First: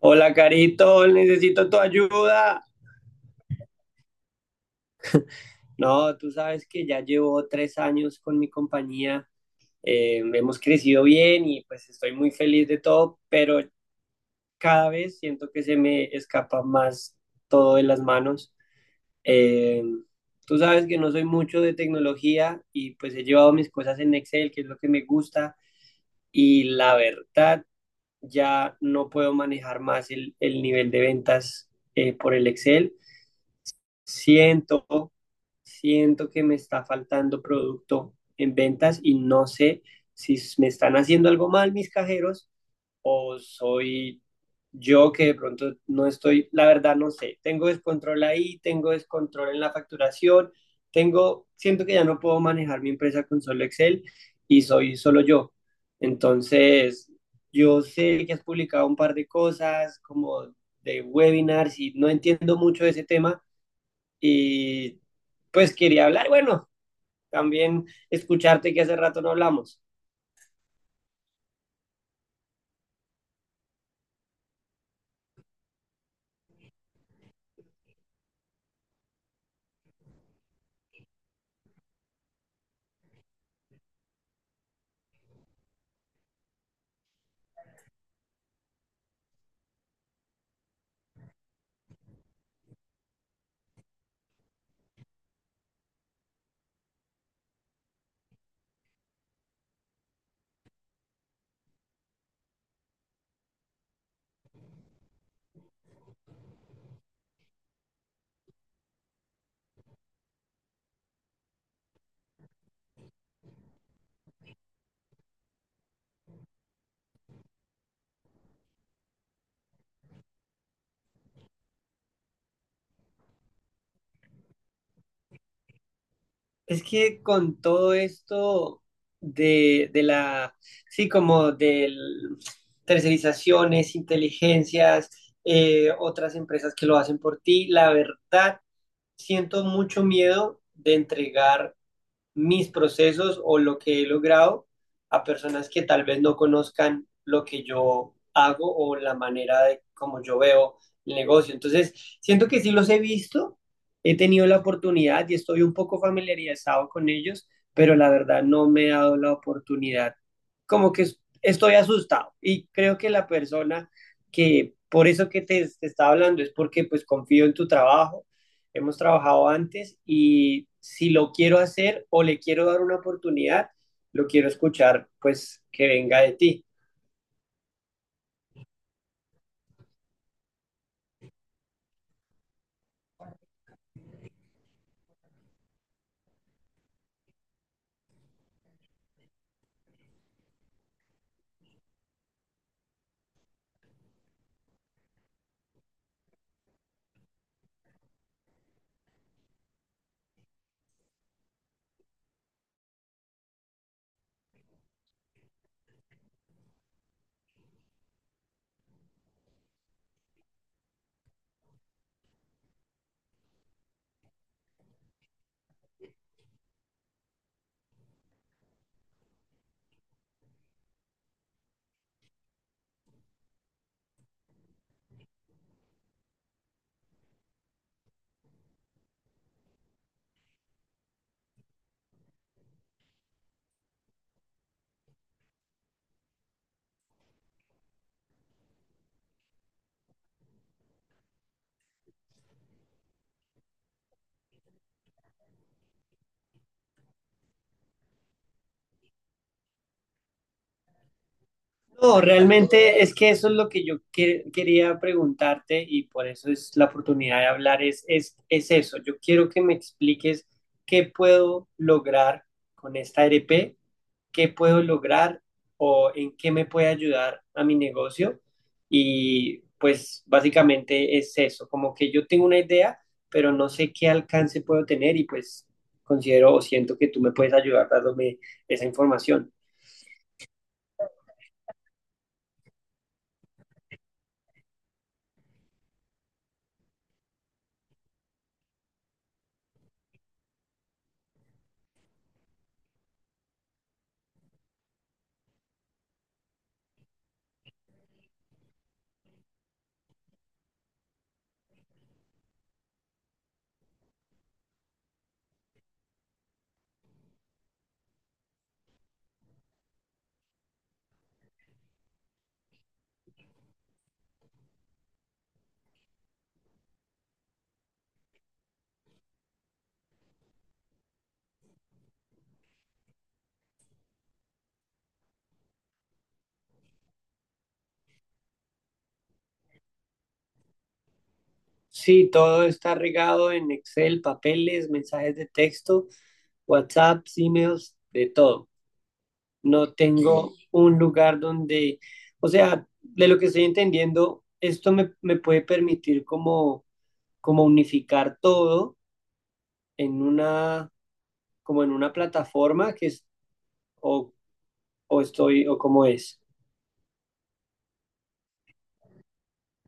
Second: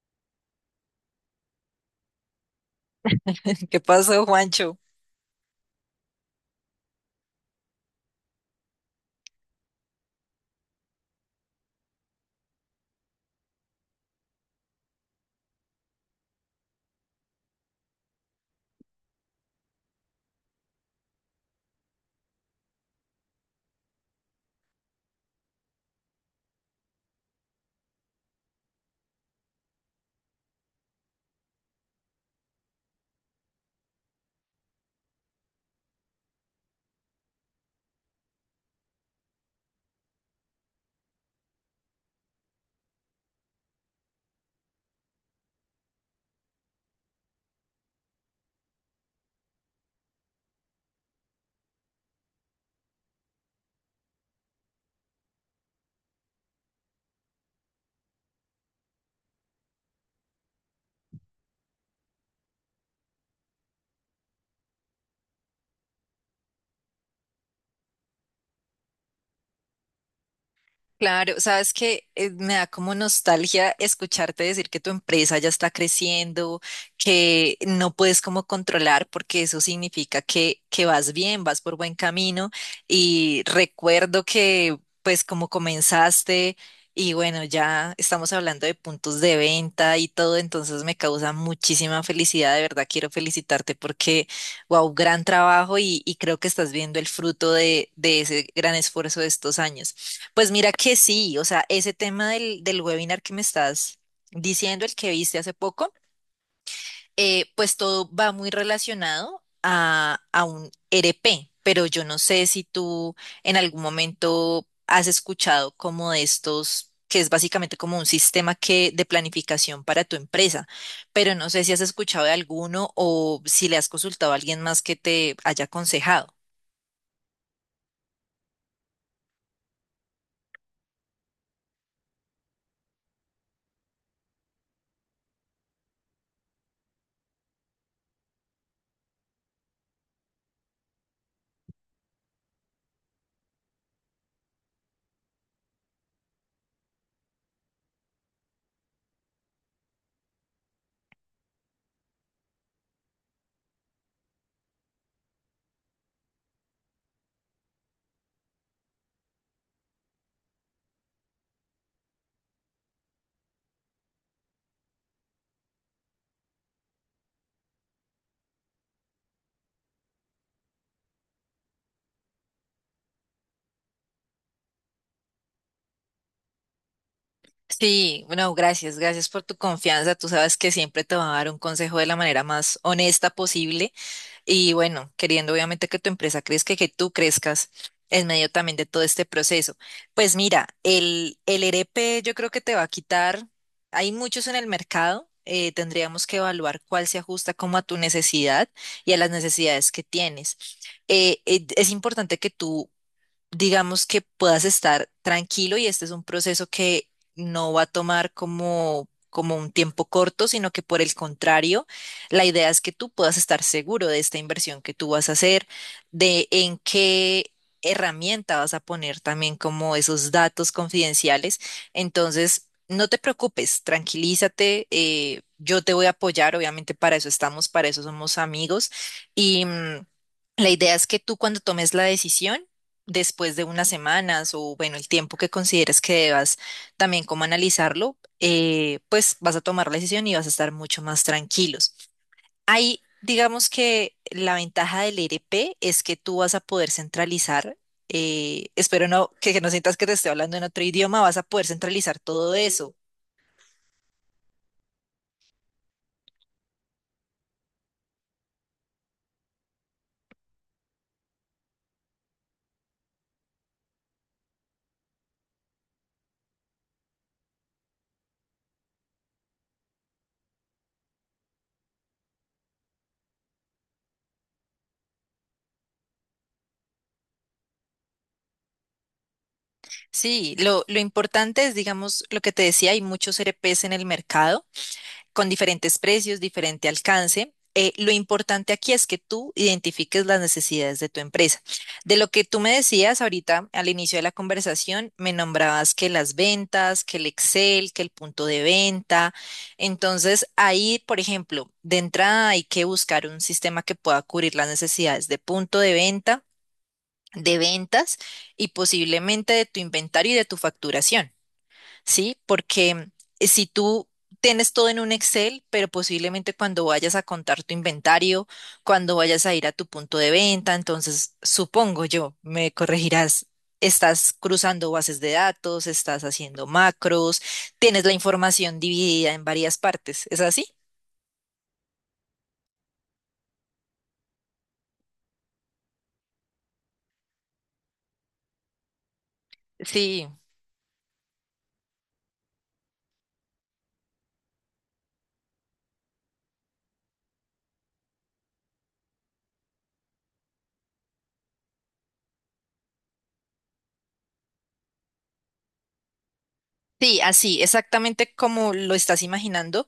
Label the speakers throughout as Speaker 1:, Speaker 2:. Speaker 1: Hola, Carito, necesito tu ayuda.
Speaker 2: ¿Qué pasó, Juancho?
Speaker 1: No, tú sabes que ya llevo tres años con mi compañía. Hemos crecido bien y pues estoy muy feliz de todo, pero cada vez siento que se me escapa más todo de las manos. Eh, Tú sabes que no soy mucho de tecnología y pues he llevado mis cosas en Excel, que es lo que me gusta, y la verdad ya no puedo manejar más el nivel de ventas por el Excel. Siento siento que me está faltando producto en ventas y no sé si me están haciendo algo mal mis cajeros o soy yo que de pronto no estoy, la verdad no sé, tengo descontrol ahí, tengo descontrol en la facturación, tengo, siento que ya no puedo manejar mi empresa con solo Excel y soy solo yo. Entonces, yo sé que has publicado un par de cosas como de webinars y no entiendo mucho de ese tema y pues quería hablar, bueno, también escucharte que hace rato no hablamos.
Speaker 2: Claro, sabes que me da como nostalgia escucharte decir que tu empresa ya está creciendo, que no puedes como controlar, porque eso significa que vas bien, vas por buen camino. Y recuerdo que pues como comenzaste y bueno, ya estamos hablando de puntos de venta y todo, entonces me causa muchísima felicidad, de verdad quiero felicitarte porque, wow, gran trabajo y creo que estás viendo el fruto de ese gran esfuerzo de estos años. Pues mira que sí, o sea, ese tema del webinar que me estás diciendo, el que viste hace poco, pues todo va muy relacionado a un RP, pero yo no sé si tú en algún momento has escuchado como de estos, que es básicamente como un sistema que, de planificación para tu empresa, pero no sé si has escuchado de alguno o si le has consultado a alguien más que te haya aconsejado.
Speaker 1: Es que con todo esto de, de la, sí, como de tercerizaciones, inteligencias, otras empresas que lo hacen por ti, la verdad, siento mucho miedo de entregar mis procesos o lo que he logrado a personas que tal vez no conozcan lo que yo hago o la manera de cómo yo veo el negocio. Entonces, siento que sí los he visto, he tenido la oportunidad y estoy un poco familiarizado con ellos, pero la verdad no me he dado la oportunidad. Como que estoy asustado y creo que la persona que por eso que te estaba hablando es porque pues confío en tu trabajo, hemos trabajado antes y si lo quiero hacer o le quiero dar una oportunidad, lo quiero escuchar, pues que venga de ti.
Speaker 2: Sí, bueno, gracias, gracias por tu confianza. Tú sabes que siempre te va a dar un consejo de la manera más honesta posible y bueno, queriendo obviamente que tu empresa crezca y que tú crezcas en medio también de todo este proceso. Pues mira, el ERP yo creo que te va a quitar, hay muchos en el mercado, tendríamos que evaluar cuál se ajusta como a tu necesidad y a las necesidades que tienes. Es importante que tú digamos que puedas estar tranquilo y este es un proceso que no va a tomar como un tiempo corto, sino que por el contrario, la idea es que tú puedas estar seguro de esta inversión que tú vas a hacer, de en qué herramienta vas a poner también como esos datos confidenciales. Entonces, no te preocupes, tranquilízate. Yo te voy a apoyar, obviamente para eso estamos, para eso somos amigos. Y, la idea es que tú cuando tomes la decisión, después de unas semanas o bueno, el tiempo que consideres que debas también como analizarlo, pues vas a tomar la decisión y vas a estar mucho más tranquilos. Ahí, digamos que la ventaja del ERP es que tú vas a poder centralizar, espero no que no sientas que te estoy hablando en otro idioma, vas a poder centralizar
Speaker 1: No,
Speaker 2: todo eso.
Speaker 1: realmente es que eso es lo que yo quería preguntarte y por eso es la oportunidad de hablar, es eso. Yo quiero que me expliques qué puedo lograr con esta RP, qué puedo lograr o en qué me puede ayudar a mi negocio. Y pues básicamente es eso, como que yo tengo una idea, pero no sé qué alcance puedo tener y pues considero o siento que tú me puedes ayudar dándome esa información.
Speaker 2: Sí, lo importante es, digamos, lo que te decía, hay muchos ERPs en el mercado con diferentes precios, diferente alcance. Lo importante aquí es que tú identifiques las necesidades de tu empresa. De lo que tú me decías ahorita al inicio de la conversación, me nombrabas que las ventas, que el Excel, que el punto de venta. Entonces, ahí, por ejemplo, de entrada hay que buscar un sistema que pueda cubrir las necesidades de punto de venta, de ventas y posiblemente de tu inventario y de tu facturación. ¿Sí? Porque si tú tienes todo en un Excel, pero posiblemente cuando vayas a contar tu inventario, cuando vayas a ir a tu punto de venta, entonces supongo yo, me corregirás. Estás cruzando bases de datos, estás haciendo macros, tienes la información dividida en varias partes. ¿Es así?
Speaker 1: Sí, todo está regado en Excel, papeles, mensajes de texto, WhatsApp, emails, de todo. No
Speaker 2: Sí.
Speaker 1: tengo un lugar donde, o sea, de lo que estoy entendiendo, esto me puede permitir como unificar todo en una, como en una plataforma que es, o, o estoy, o cómo es.
Speaker 2: Sí, así, exactamente como lo estás imaginando.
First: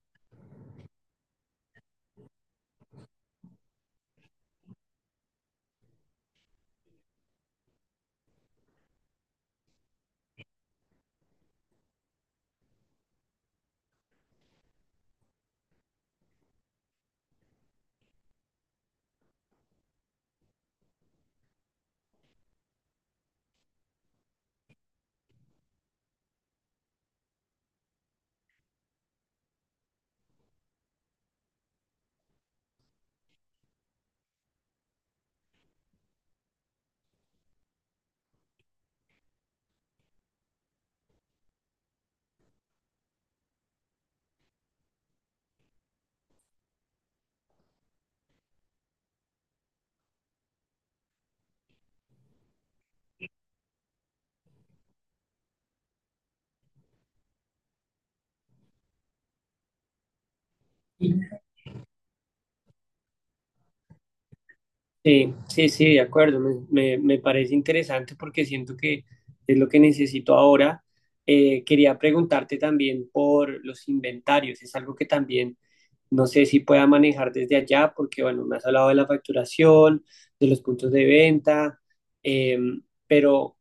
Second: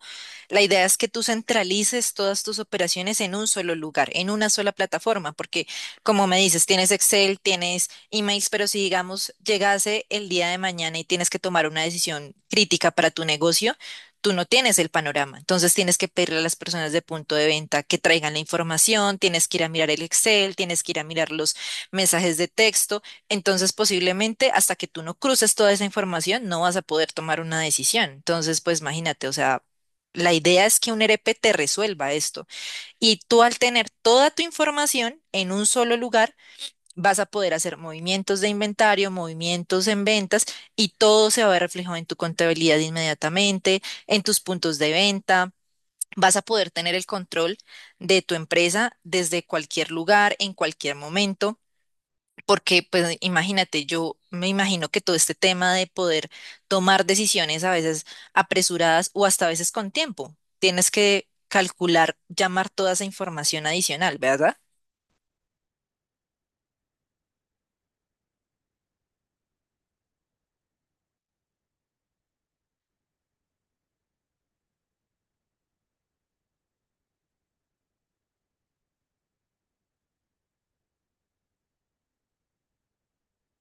Speaker 2: La idea es que tú centralices todas tus operaciones en un solo lugar, en una sola plataforma, porque como me dices, tienes Excel, tienes emails, pero si digamos llegase el día de mañana y tienes que tomar una decisión crítica para tu negocio, tú no tienes el panorama. Entonces tienes que pedirle a las personas de punto de venta que traigan la información, tienes que ir a mirar el Excel, tienes que ir a mirar los mensajes de texto. Entonces, posiblemente hasta que tú no cruces toda esa información, no vas a poder tomar una decisión. Entonces, pues imagínate, o sea, la idea es que un ERP te resuelva esto. Y tú al tener toda tu información en un solo lugar, vas a poder hacer movimientos de inventario, movimientos en ventas y todo se va a ver reflejado en tu contabilidad inmediatamente, en tus puntos de venta. Vas a poder tener el control de tu empresa desde cualquier lugar, en cualquier momento. Porque, pues, imagínate, yo me imagino que todo este tema de poder tomar decisiones a veces apresuradas o hasta a veces con tiempo, tienes que calcular, llamar toda esa información adicional, ¿verdad?
Speaker 1: Sí, sí, sí, de acuerdo. Me parece interesante porque siento que es lo que necesito ahora. Quería preguntarte también por los inventarios. Es algo que también no sé si pueda manejar desde allá porque, bueno, me has hablado de la facturación, de los puntos de venta, eh, pero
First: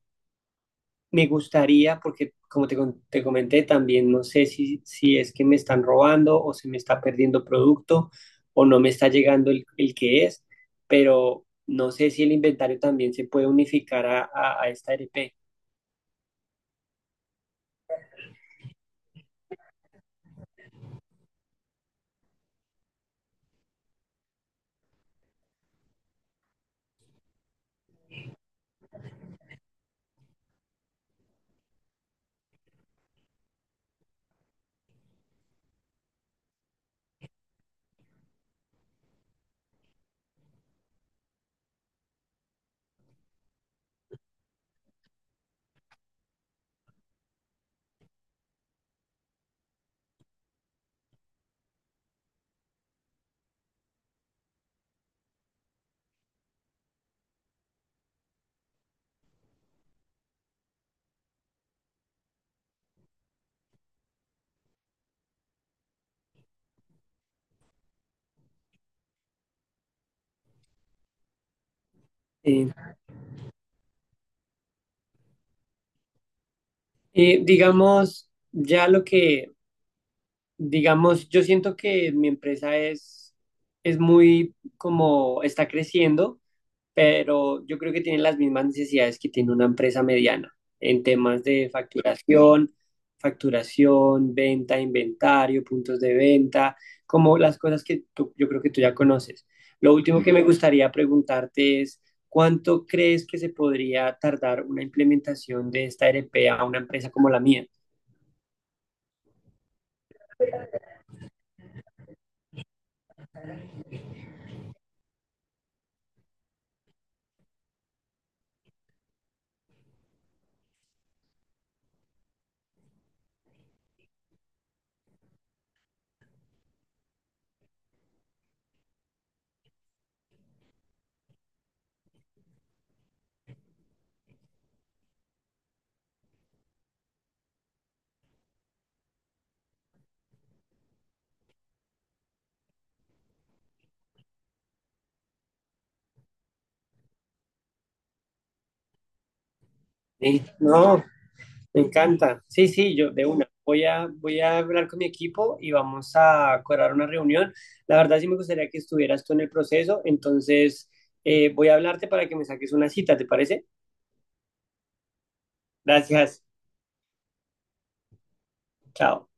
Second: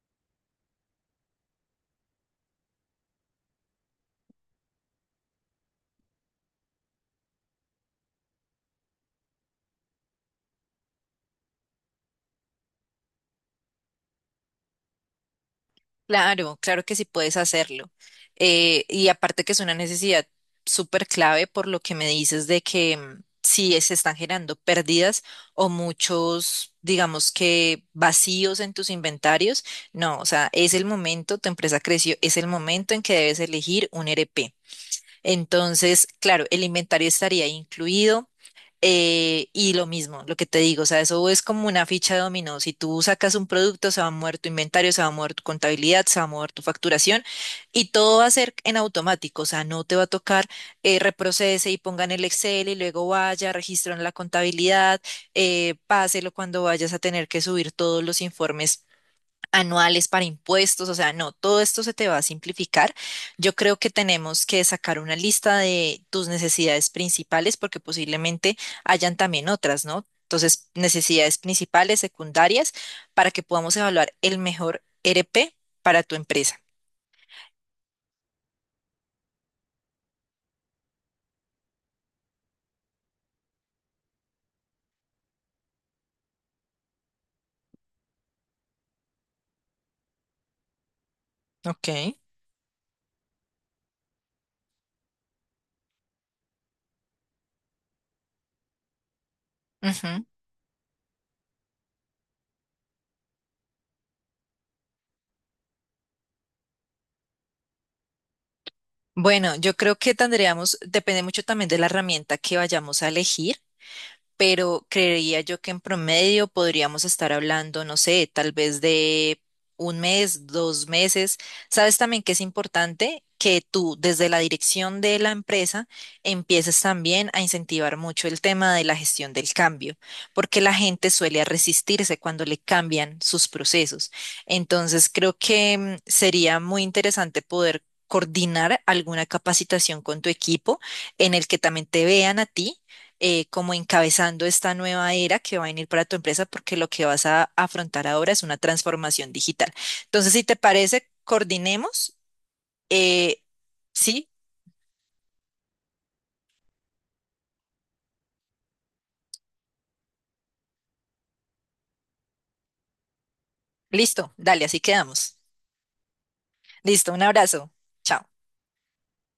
Speaker 1: me gustaría, porque como te comenté, también no sé si, si es que me están robando o se me está perdiendo producto o no me está llegando el que es, pero no sé si el inventario también se puede unificar a esta RP.
Speaker 2: Claro, claro que sí puedes hacerlo. Y aparte que es una necesidad súper clave por lo que me dices de que si se están generando pérdidas o muchos, digamos que vacíos en tus inventarios, no, o sea, es el momento, tu empresa creció, es el momento en que debes elegir un ERP. Entonces, claro, el inventario estaría incluido. Y lo mismo, lo que te digo, o sea, eso es como una ficha de dominó. Si tú sacas un producto, se va a mover tu inventario, se va a mover tu contabilidad, se va a mover tu facturación y todo va a ser en automático, o sea, no te va a tocar reprocese y pongan el Excel y luego vaya, registro en la contabilidad, páselo cuando vayas a tener que subir todos los informes anuales para impuestos, o sea, no, todo esto se te va a simplificar. Yo creo que tenemos que sacar una lista de tus necesidades principales porque posiblemente hayan también otras, ¿no? Entonces, necesidades principales,
Speaker 1: Eh,
Speaker 2: secundarias, para que podamos evaluar el mejor RP para tu empresa.
Speaker 1: digamos, ya lo digamos, yo siento que mi empresa es muy, como está creciendo, pero yo creo que tienen las mismas necesidades que tiene una empresa mediana en temas de
Speaker 2: Ok.
Speaker 1: facturación, venta, inventario, puntos de venta, como las cosas que yo creo que tú ya conoces. Lo último
Speaker 2: Ujú.
Speaker 1: que me gustaría preguntarte es, ¿cuánto crees que se podría tardar una implementación de esta ERP a una empresa como la mía?
Speaker 2: Bueno, yo creo que tendríamos, depende mucho también de la herramienta que vayamos a elegir. Pero creería yo que en promedio podríamos estar hablando, no sé, tal vez de un mes, dos meses. Sabes también que es importante que tú desde la dirección de la empresa empieces también a incentivar mucho el tema de la gestión del cambio, porque la gente suele resistirse cuando le cambian sus procesos. Entonces, creo que sería muy interesante poder coordinar alguna capacitación con tu equipo en el que también te vean a ti como encabezando esta nueva era que va a venir para tu empresa porque lo que vas a afrontar ahora es una transformación digital. Entonces, si te
Speaker 1: No,
Speaker 2: parece,
Speaker 1: Me
Speaker 2: coordinemos.
Speaker 1: encanta. Sí, sí, yo de
Speaker 2: eh,
Speaker 1: una. Voy a,
Speaker 2: sí,
Speaker 1: voy a hablar con mi equipo y vamos a acordar una reunión. La verdad sí me gustaría que estuvieras tú en el proceso, entonces voy a hablarte para que me saques una cita, ¿te parece?
Speaker 2: Listo, dale, así quedamos.
Speaker 1: Gracias.
Speaker 2: Listo, un abrazo. Chao.
Speaker 1: Chao.